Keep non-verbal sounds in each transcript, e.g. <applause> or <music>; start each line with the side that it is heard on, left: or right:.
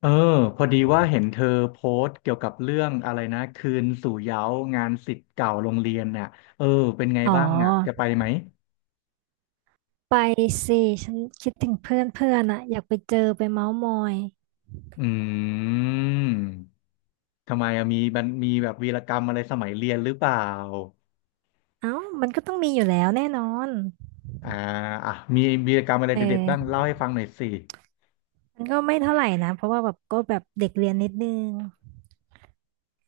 left: เออพอดีว่าเห็นเธอโพสต์เกี่ยวกับเรื่องอะไรนะคืนสู่เหย้างานศิษย์เก่าโรงเรียนน่ะเออเป็นไง
right: อ๋อ
left: บ้างอ่ะจะไปไหม
right: ไปสิฉันคิดถึงเพื่อนเพื่อนอะอยากไปเจอไปเม้าท์มอย
left: อืมทำไมอะมีมีแบบวีรกรรมอะไรสมัยเรียนหรือเปล่า
right: เอ้ามันก็ต้องมีอยู่แล้วแน่นอน
left: อ่าอ่ะมีวีรกรรมอะไร
right: เอ
left: เด็ดๆ
right: อ
left: บ้างเล่าให้ฟังหน่อยสิ
right: มันก็ไม่เท่าไหร่นะเพราะว่าแบบก็แบบเด็กเรียนนิดนึง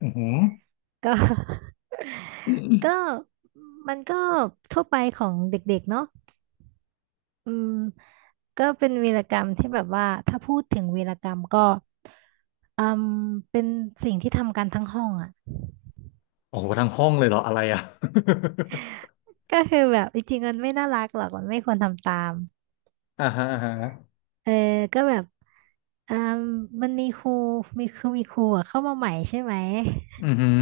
left: อือหือ
right: ก็ <laughs> ก็มันก็ทั่วไปของเด็กๆเนาะ อืมก็เป็นวีรกรรมที่แบบว่าถ้าพูดถึงวีรกรรมก็อืมเป็นสิ่งที่ทำกันทั้งห้องอ่ะ
left: โอ้โหทั้งห้องเลยเหรออะไรอ่ะ
right: ก็คือแบบจริงๆมันไม่น่ารักหรอกมันไม่ควรทำตาม
left: <laughs> อ่าฮะอ่าฮะ
right: เออก็แบบอืมมันมีครูมีครูอะเข้ามาใหม่ใช่ไหม
left: อือหือ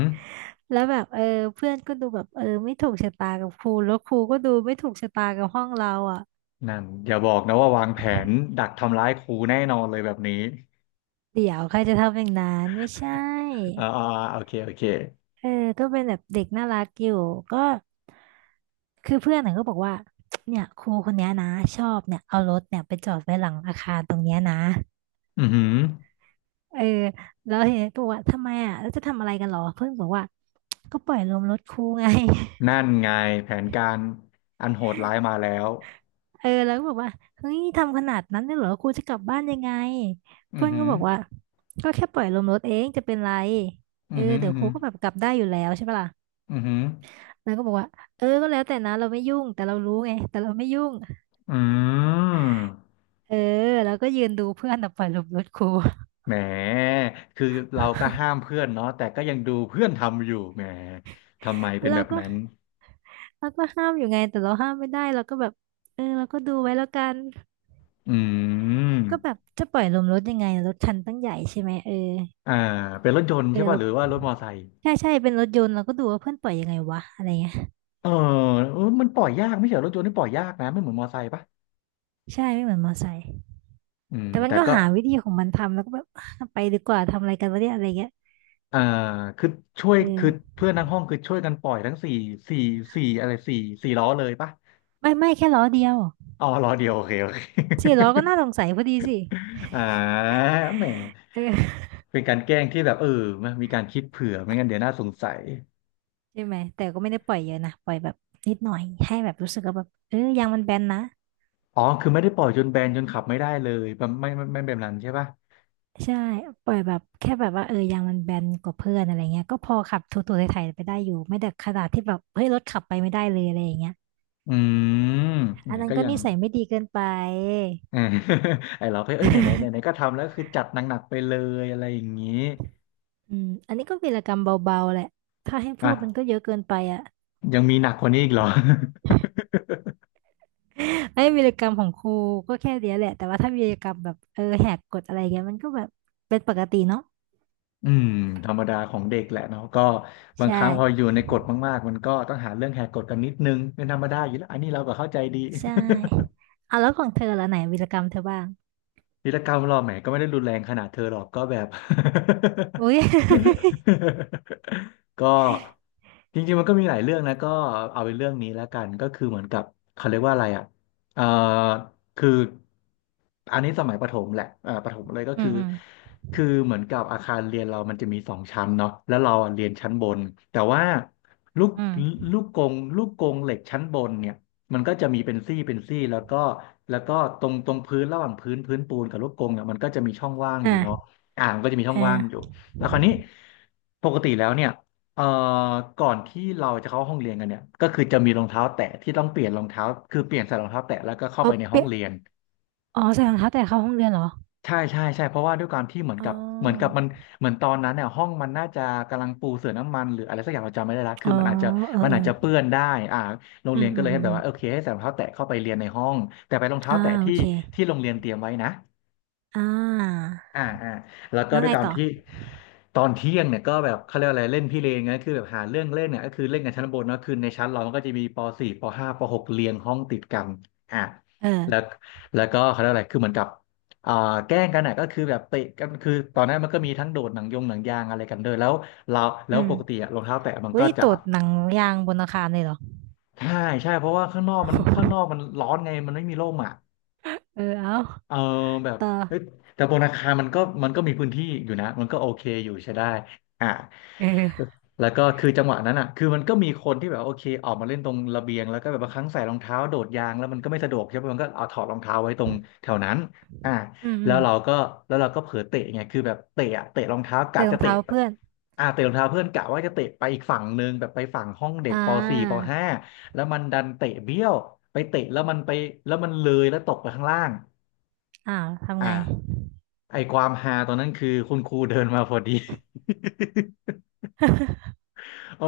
right: แล้วแบบเออเพื่อนก็ดูแบบเออไม่ถูกชะตากับครูแล้วครูก็ดูไม่ถูกชะตากับห้องเราอ่ะ
left: นั่นอย่าบอกนะว่าวางแผนดักทำร้ายครูแน่นอนเลยแบบนี้
right: เดี๋ยวใครจะทำอย่างนั้นไม่ใช่
left: อ่าอ่าอ่าโอเคโอเค
right: เออก็เป็นแบบเด็กน่ารักอยู่ก็คือเพื่อนน่ะก็บอกว่าเนี่ยครูคนเนี้ยนะชอบเนี่ยเอารถเนี่ยไปจอดไว้หลังอาคารตรงเนี้ยนะ
left: อือหือ
right: เออแล้วเห็นบอกว่าทำไมอ่ะแล้วจะทำอะไรกันหรอเพื่อนบอกว่าก็ปล่อยลมรถครูไง <laughs>
left: นั่นไงแผนการอันโหดร้ายมาแล้ว
right: เออแล้วก็บอกว่าเฮ้ยทำขนาดนั้นเลยเหรอครูจะกลับบ้านยังไง
left: อื
right: เพื่
left: อ
right: อน
left: หื
right: ก็
left: อ
right: บอกว่าก็แค่ปล่อยลมรถเองจะเป็นไร
left: อื
right: เอ
left: อ
right: อ
left: หืออื
right: เดี๋ย
left: อ
right: วค
left: หื
right: รู
left: อ
right: ก็แบบกลับได้อยู่แล้วใช่ปะล่ะ
left: อือหือ
right: แล้วก็บอกว่าเออก็แล้วแต่นะเราไม่ยุ่งแต่เรารู้ไงแต่เราไม่ยุ่ง
left: อืม
right: เออแล้วก็ยืนดูเพื่อนน่ะปล่อยลมรถครู
left: แหมคือเราก็ห้า
right: <laughs>
left: มเพื่อนเนาะแต่ก็ยังดูเพื่อนทำอยู่แหมทำไมเป็น
right: เรา
left: แบบ
right: ก็
left: นั้น
right: เราก็ห้ามอยู่ไงแต่เราห้ามไม่ได้เราก็แบบเออเราก็ดูไว้แล้วกัน
left: อื
right: ก็แบ
left: ม
right: บจะปล่อยลมรถยังไงรถคันตั้งใหญ่ใช่ไหมเออ
left: อ่าเป็นรถยนต์
right: เอ
left: ใช่
right: อ
left: ป่ะ
right: เรา
left: หรือว่ารถมอไซค์
right: ใช่ใช่เป็นรถยนต์เราก็ดูว่าเพื่อนปล่อยยังไงวะอะไรเงี้ย
left: เออเออมันปล่อยยากไม่ใช่เหรอรถยนต์นี่ปล่อยยากนะไม่เหมือนมอไซค์ป่ะ
right: ใช่ไม่เหมือนมอไซค์
left: อืม
right: แต่มัน
left: แต่
right: ก็
left: ก็
right: หาวิธีของมันทำแล้วก็แบบไปดีกว่าทำอะไรกันวะเนี่ยอะไรเงี้ย
left: อ่าคือช่วย
right: เออ
left: คือเพื่อนทั้งห้องคือช่วยกันปล่อยทั้งสี่สี่สี่อะไรสี่สี่ล้อเลยปะ
right: ไม่แค่ล้อเดียว
left: อ๋อล้อเดียวโอเคโอเค <laughs>
right: สี่ล้อก็น่าสงสัยพอดีสิ
left: อ่าแหมเป็นการแกล้งที่แบบมันมีการคิดเผื่อไม่งั้นเดี๋ยวน่าสงสัย
right: ใช่ไหมแต่ก็ไม่ได้ปล่อยเยอะนะปล่อยแบบนิดหน่อยให้แบบรู้สึกว่าแบบเออยางมันแบนนะ
left: อ๋อคือไม่ได้ปล่อยจนแบนจนขับไม่ได้เลยแบบไม่แบบนั้นใช่ปะ
right: ใช่ปล่อยแบบแค่แบบว่าเออยางมันแบนกว่าเพื่อนอะไรเงี้ยก็พอขับถูๆไถๆไปได้อยู่ไม่ได้ขนาดที่แบบเฮ้ยรถขับไปไม่ได้เลยอะไรอย่างเงี้ย
left: อืม
right: อัน
left: เนี่ย
right: นั้น
left: ก็
right: ก็
left: ยัง
right: นิสัยไม่ดี
left: <laughs>
right: เกินไป
left: เออ <laughs> ไอเราก็เอ้ยไหนไหนไหนไหนก็ทำแล้วคือจัดหนักๆไปเลยอะไรอย่างนี้
right: อืมอันนี้ก็วีรกรรมเบาๆแหละถ้าให้
left: อ
right: พูดมันก็เย
left: ่ะ
right: อะเกินไปอ่ะ
left: ยังมีหนักกว่านี้อีกเหรอ
right: <laughs> ไม่วีรกรรมของครูก็แค่เดียวแหละแต่ว่าถ้าวีรกรรมแบบเออแหกกฎอะไรเงี้ยมันก็แบบเป็นปกติเนาะ
left: อืมธรรมดาของเด็กแหละเนาะก็บางค
right: ใช่
left: รั้งพออยู่ในกฎมากๆมันก็ต้องหาเรื่องแหกกฎกันนิดนึงเป็นธรรมดาอยู่แล้วอันนี้เราก็เข้าใจดี
right: ใช่เอาแล้วของเธอละไหนวีรกรรมเธอบ้าง
left: วีรกรรมหรอแหมก็ไม่ได้รุนแรงขนาดเธอหรอกก็แบบ
right: อุ้ย <laughs>
left: <laughs> ก็จริงๆมันก็มีหลายเรื่องนะก็เอาเป็นเรื่องนี้แล้วกันก็คือเหมือนกับเขาเรียกว่าอะไรอ่ะเอ่อคืออันนี้สมัยประถมแหละประถมเลยก็
right: อื
left: คือ
right: มอืม
left: คือเหมือนกับอาคารเรียนเรามันจะมีสองชั้นเนาะแล้วเราอะเรียนชั้นบนแต่ว่าลูก
right: อืม
left: ลูกกงลูกกงเหล็กชั้นบนเนี่ย มันก็จะมีเป็นซี่เป็นซี่แล้วก็ตรงพื้นระหว่างพื้นปูนกับลูกกรงเนี่ยมันก็จะมีช่องว่างอยู่เนาะ
right: อ่า
left: มันก็จะมีช่อง
right: อ่
left: ว่างอยู่
right: า
left: แล้วคราวนี้ปกติแล้วเนี่ยเอ่อก่อนที่เราจะเข้าห้องเรียนกันเนี่ยก็คือจะมีรองเท้าแตะที่ต้องเปลี่ยนรองเท้าคือเปลี่ยนใส่รองเท้าแตะแล้วก็เข้า
right: เอา
left: ไปในห้อ
right: เปี
left: ง
right: ย
left: เรียน
right: อ๋อใส่รองเท้าแตะเข้าห้องเรียนเหรอ
left: ใช่ใช่ใช่เพราะว่าด้วยความที่เหมือน
right: อ๋
left: กับเหมือนกับ
right: อ
left: มันเหมือนตอนนั้นเนี่ยห้องมันน่าจะกำลังปูเสื่อน้ำมันหรืออะไรสักอย่างเราจำไม่ได้ละ
right: อ๋
left: คือ
right: อ
left: มันอาจจะ
right: เออ
left: มัน
right: เอ
left: อาจ
right: อ
left: จะเปื้อนได้อ่าโรง
right: อื
left: เรีย
right: ม
left: นก็
right: อื
left: เล
right: ม
left: ย
right: อื
left: ให้
right: ม
left: แบ
right: อื
left: บ
right: ม
left: ว่าโอเคให้ใส่รองเท้าแตะเข้าไปเรียนในห้องแต่ไปนรองเท้า
right: อ่า
left: แตะ
right: โอ
left: ที่
right: เค
left: ที่โรงเรียนเตรียมไว้นะ
right: อ่า
left: อ่าอ่าแล้วก็
right: แล้ว
left: ด้วย
right: ไง
left: การ
right: ต่อ
left: ที่ตอนเที่ยงเนี่ยก็แบบเขาเรียกอะไรเล่นพี่เลนไงคือแบบหาเรื่องเล่นเนี่ยก็คือเล่นกันชั้นบนเนอะคือในชั้นเรามันก็จะมีปสี่ปห้าปหกเรียงห้องติดกันอ่า
right: เออ
left: แล้วแล้วก็เขาเรียกอะไรคือเหมือนกับอ่าแกล้งกันอ่ะก็คือแบบเตะกันคือตอนนั้นมันก็มีทั้งโดดหนังยงหนังยางอะไรกันด้วยแล้วเราแล้
right: อื
left: วปกติ
right: ม
left: อะรองเท้าแตะมัน
right: วัน
left: ก็
right: นี้
left: จะ
right: ตรวจหนังยางบนอาคารเลยเหรอ
left: ใช่ใช่เพราะว่าข้างนอกมัน
right: <laughs>
left: ร้อนไงมันไม่มีร่มอ่ะ
right: เออเอา
left: เออแบบ
right: ต่อ
left: เฮ้ยแต่บนอาคารมันก็มีพื้นที่อยู่นะมันก็โอเคอยู่ใช้ได้อ่า
right: เออ
left: แล้วก็คือจังหวะนั้นอ่ะคือมันก็มีคนที่แบบว่าโอเคออกมาเล่นตรงระเบียงแล้วก็แบบบางครั้งใส่รองเท้าโดดยางแล้วมันก็ไม่สะดวกใช่ไหมมันก็เอาถอดรองเท้าไว้ตรงแถวนั้นอ่า
right: อืมอื
left: แล้ว
right: ม
left: เราก็แล้วเราก็เผลอเตะไงคือแบบเตะอะเตะรองเท้ากะ
right: เตะรอ
left: จะ
right: ง
left: เตะ
right: เท้า
left: ไป
right: เพื่อน
left: เตะรองเท้าเพื่อนกะว่าจะเตะไปอีกฝั่งหนึ่งแบบไปฝั่งห้องเด็ก
right: อ่
left: ป .4 ป
right: า
left: .5 แล้วมันดันเตะเบี้ยวไปเตะแล้วมันไปแล้วมันเลยแล้วตกไปข้างล่าง
right: อ้าว
left: อ
right: ทำไง
left: ่าไอความฮาตอนนั้นคือคุณครูเดินมาพอดี
right: <laughs>
left: <laughs> เออ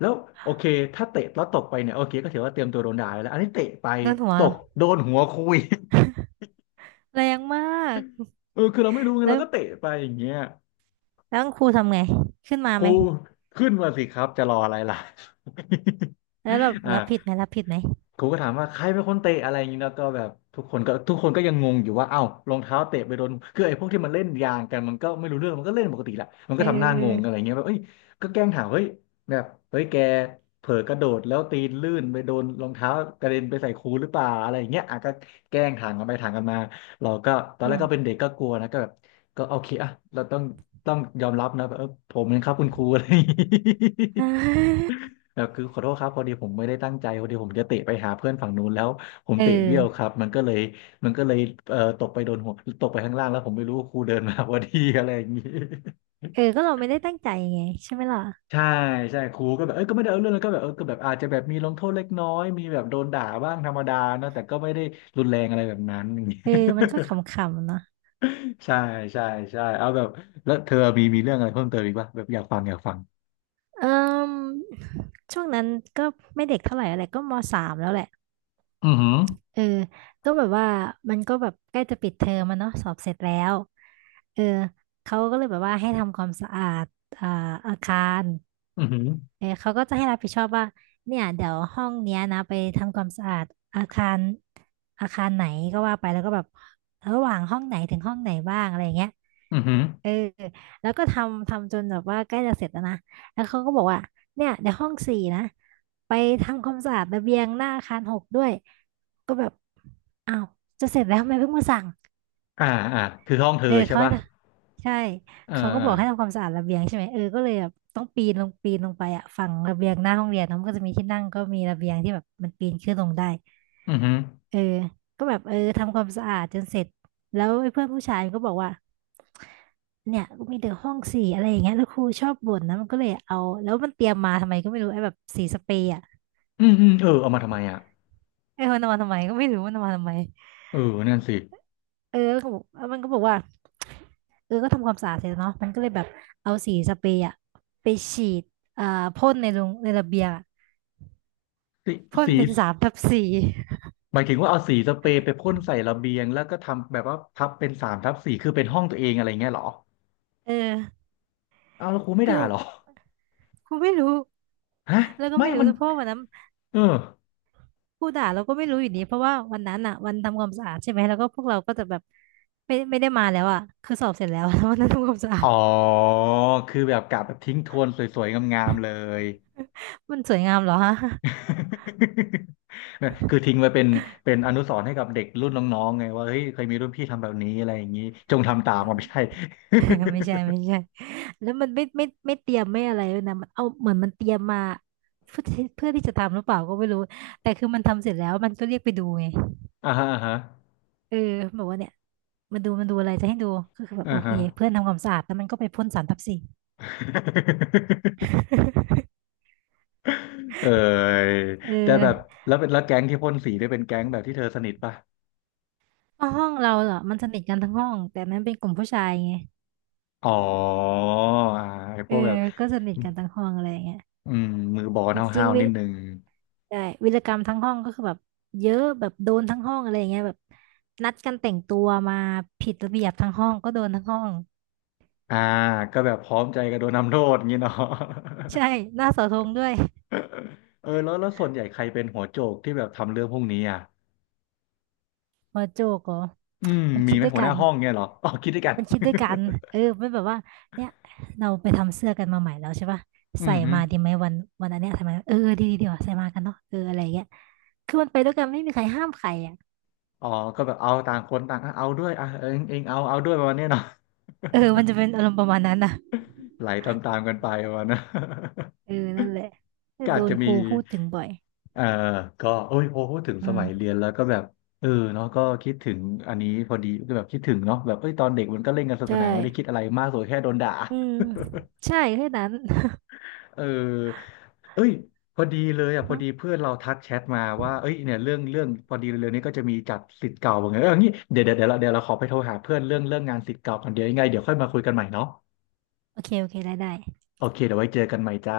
left: แล้วโอเคถ้าเตะแล้วตกไปเนี่ยโอเคก็ถือว่าเตรียมตัวโดนด่าไปแล้วอันนี้เตะไป
right: โดนหัว
left: ต
right: เหร
left: ก
right: อ
left: โดนหัวครูอีก <laughs>
right: แรงมาก
left: เออคือเราไม่รู้ไง
right: แล้
left: เรา
right: ว
left: ก็เตะไปอย่างเงี้ย
right: แล้วครูทำไงขึ้นมา
left: ค
right: ไห
left: รู
right: ม
left: ขึ้นมาสิครับจะรออะไรล่ะ
right: แล้วแบบ
left: <laughs> อ่า
right: รับผิดไหมรับผิดไหม
left: ครูก็ถามว่าใครเป็นคนเตะอะไรอย่างนี้แล้วก็แบบทุกคนก็ยังงงอยู่ว่าเอ้ารองเท้าเตะไปโดนคือไอ้พวกที่มันเล่นยางกันมันก็ไม่รู้เรื่องมันก็เล่นปกติแหละมัน
right: เอ
left: ก็
right: อ
left: ทำหน้า
right: เอ
left: งงอะไร
right: อ
left: เงี้ยแบบเอ้ยก็แกล้งถามเฮ้ยแบบเฮ้ยแกเผลอกระโดดแล้วตีนลื่นไปโดนรองเท้ากระเด็นไปใส่ครูหรือเปล่าอะไรอย่างเงี้ยอ่ะก็แกล้งถามกันไปถามกันมาเราก็ตอน
right: อื
left: แรก
right: ม
left: ก็เป็นเด็กก็กลัวนะก็แบบก็โอเคอ่ะเราต้องยอมรับนะแบบเออผมเองครับคุณครูอะไรอย่างงี้
right: <laughs> อ่
left: <laughs>
right: า
left: เออคือขอโทษครับพอดีผมไม่ได้ตั้งใจพอดีผมจะเตะไปหาเพื่อนฝั่งนู้นแล้วผม
right: เออ
left: เตะเบี้ยวครับมันก็เลยตกไปโดนหัวตกไปข้างล่างแล้วผมไม่รู้ครูเดินมา <laughs> พอดีอะไรอย่างนี้ <laughs>
right: เออก็เราไม่ได้ตั้งใจไงใช่ไหมล่ะ
left: ใช่ใช่ครูก็แบบเอ้ยก็ไม่ได้เอาเรื่องแล้วก็แบบเออก็แบบอาจจะแบบมีลงโทษเล็กน้อยมีแบบโดนด่าบ้างธรรมดาเนอะแต่ก็ไม่ได้รุนแรงอะไรแบบนั้นอย่างนี้
right: เออมันก็ขำๆเนาะ
left: <laughs> ใช่ใช่ใช่เอาแบบแล้วเธอมีเรื่องอะไรเพิ่มเติมอีกป่ะแบบอยากฟัง
right: เออช่วงนั้นก็ไม่เด็กเท่าไหร่อะไรก็มสามแล้วแหละ
left: อือหือ
right: เออก็แบบว่ามันก็แบบใกล้จะปิดเทอมมันเนาะสอบเสร็จแล้วเออเขาก็เลยแบบว่าให้ทำความสะอาดอ่าอาคาร
left: อือหือ
right: เออเขาก็จะให้รับผิดชอบว่าเนี่ยเดี๋ยวห้องเนี้ยนะไปทำความสะอาดอาคารอาคารไหนก็ว่าไปแล้วก็แบบระหว่างห้องไหนถึงห้องไหนบ้างอะไรอย่างเงี้ย
left: อือหือ
right: เออแล้วก็ทำจนแบบว่าใกล้จะเสร็จแล้วนะแล้วเขาก็บอกว่าเนี่ยเดี๋ยวห้องสี่นะไปทำความสะอาดระเบียงหน้าอาคารหกด้วย ก็แบบอ้าวจะเสร็จแล้วทำไมเพิ่งมาสั่ง
left: อ่าอ่าคือห้องเธอ
right: เออ
left: ใช่
right: เขาให้
left: ป่ะ
right: นะใช่
left: เออ
right: เขาก็
left: เออ
right: บอกให้ทำความสะอาดระเบียงใช่ไหมเออก็เลยแบบต้องปีนลงไปอะฝั่งระเบียงหน้าห้องเรียนเนอะมันก็จะมีที่นั่งก็มีระเบียงที่แบบมันปีนขึ้นลงได้
left: อือหือ
right: เออก็แบบเออทำความสะอาดจนเสร็จแล้วไอ้เพื่อนผู้ชายก็บอกว่าเนี่ยก็มีแต่ห้องสีอะไรอย่างเงี้ยแล้วครูชอบบ่นนะมันก็เลยเอาแล้วมันเตรียมมาทำไมก็ไม่รู้ไอ้แบบสีสเปรย์อะ
left: อืมอืมเออเอามาทำไมอ่ะ
right: ไอ้มันเอามาทำไมก็ไม่รู้มันเอามาทำไม
left: เออนั่นสิ
right: เออแล้วก็บอกแล้วมันก็บอกว่า เออก็ทำความสะอาดเสร็จแล้วเนาะมันก็เลยแบบเอาสีสเปรย์อะไปฉีดอ่าพ่นในลงในระเบียงอะ
left: สี
right: พ่น
left: สี
right: เป็น3/4
left: หมายถึงว่าเอาสีสเปรย์ไปพ่นใส่ระเบียงแล้วก็ทำแบบว่าทับเป็นสามทับสี่คือเป็นห้องตัวเองอะไรเงี้ยเหรอ
right: เออ
left: เอาแล้วครูไม่ด่า
right: คือ
left: เหรอ
right: กูไม่รู้
left: ฮะ
right: แล้วก็
left: ไม่
right: ไม่รู้
left: มัน
right: นะเพราะว่าวันนั้น
left: เออ
right: ผู้ด่าเราก็ไม่รู้อยู่ดีเพราะว่าวันนั้นอะวันทำความสะอาดใช่ไหมแล้วก็พวกเราก็จะแบบไม่ได้มาแล้วอะคือสอบเสร็จแล้ว <laughs> วันนั้นทำความสะอา
left: อ๋อ
right: ด
left: คือแบบกะแบบทิ้งทวนสวยๆงามๆเลย
right: มันสวยงามเหรอฮะ
left: <laughs> คือทิ้งไว้เป็นอนุสรณ์ให้กับเด็กรุ่นน้องๆไงว่าเฮ้ยเคยมีรุ่นพี่ทำแบบนี้อะไรอย่างนี้จงทำตามมันไม่ใช่
right: <laughs> ไม่ใช่ไม่ใช่ แล้วมันไม่เตรียมไม่อะไรเลยนะมันเอาเหมือนมันเตรียมมาเพื่อที่จะทำหรือเปล่าก็ไม่รู้แต่คือมันทำเสร็จแล้วมันก็เรียกไปดูไง
left: <laughs> อ่าฮะอ่าฮะ
right: เออบอกว่าเนี่ยมาดูมันดูอะไรจะให้ดูก็คือแบบ
left: อ่า
right: โอเค
left: ฮะ
right: เพื่อนทำความสะอาดแล้วมันก็ไปพ่นสารทับสี <laughs>
left: เออ
right: เออ
left: แต่แบบแล้วแก๊งที่พ่นสีได้เป็นแก๊งแบบที่เธอสนิทป่ะ
right: เพราะห้องเราเหรอมันสนิทกันทั้งห้องแต่มันเป็นกลุ่มผู้ชายไง
left: อ๋ออ่าไอ้พ
right: เอ
left: วกแบ
right: อ
left: บ
right: ก็สนิทกันทั้งห้องอะไรอย่างเงี้ย
left: อืมมือบอล
right: จริ
left: ห้า
right: ง
left: ว
right: ๆ
left: ๆนิดนึง
right: ใช่วีรกรรมทั้งห้องก็คือแบบเยอะแบบโดนทั้งห้องอะไรอย่างเงี้ยแบบนัดกันแต่งตัวมาผิดระเบียบทั้งห้องก็โดนทั้งห้อง
left: อ่าก็แบบพร้อมใจกันโดนทำโทษอย่างนี้เนาะ
right: ใช่หน้าเสาธงด้วย
left: <laughs> เออแล้วส่วนใหญ่ใครเป็นหัวโจกที่แบบทำเรื่องพวกนี้อ่ะ
right: หัวโจกเหรอ
left: อืม
right: มัน
left: มี
right: คิด
left: ไหม
right: ด้วย
left: หัวห
right: กั
left: น้า
right: น
left: ห้องเงี้ยเหรอ <laughs> อ๋อคิดด้วยกัน
right: มันคิดด้วยกันเออมันแบบว่าเนี่ยเราไปทำเสื้อกันมาใหม่แล้วใช่ปะ
left: <laughs> อื
right: ใส่
left: มฮึ
right: มาดีไหมวันอันเนี้ยใส่มาเออดีว่ะใส่มากันเนาะเอออะไรเงี้ยคือมันไปด้วยกันไม่มีใครห้ามใครอ่ะ
left: อ๋อก็แบบเอาต่างคนต่างอ่ะเอาด้วยอ่ะเองเอาเอาด้วยประมาณเนี้ยเนาะ
right: เออมันจะเป็นอารมณ์ประมาณนั้นน่ะ
left: ไหลตามๆกันไปประมาณนะ
right: เออนั่นแหละ
left: <laughs> ก็
right: โด
left: อาจ
right: น
left: จะ
right: ค
left: มี
right: รูพูดถึงบ่อย
left: เออก็โอ้ยพอพูดถึง
right: อื
left: สมัยเรี
right: ม
left: ยนแล้วก็แบบเออเนาะก็คิดถึงอันนี้พอดีก็แบบคิดถึงเนาะแบบเอ้ยตอนเด็กมันก็เล่นกันสนุกส
right: ใช่
left: นานไม่ได้คิดอะไรมากสุดแค่โดนด่า
right: อืมใช่แค่นั้น
left: เออเอ้ยพอดีเลยอ่ะ
right: อื
left: พอ
right: ม
left: ดีเพื่อนเราทักแชทมาว่าเอ้ยเนี่ยเรื่องพอดีเร็วๆนี้ก็จะมีจัดศิษย์เก่าเหมอนกันเงี้ยเอองี้เดี๋ยวเดี๋ยวเดี๋ยวเราเดี๋ยวเราขอไปโทรหาเพื่อนเรื่องงานศิษย์เก่าก่อนเดี๋ยวยังไงเดี๋ยวค่อยมาคุยกันใหม่เนาะ
right: โอเคโอเคได้ได้
left: โอเคเดี๋ยวไว้เจอกันใหม่จ้า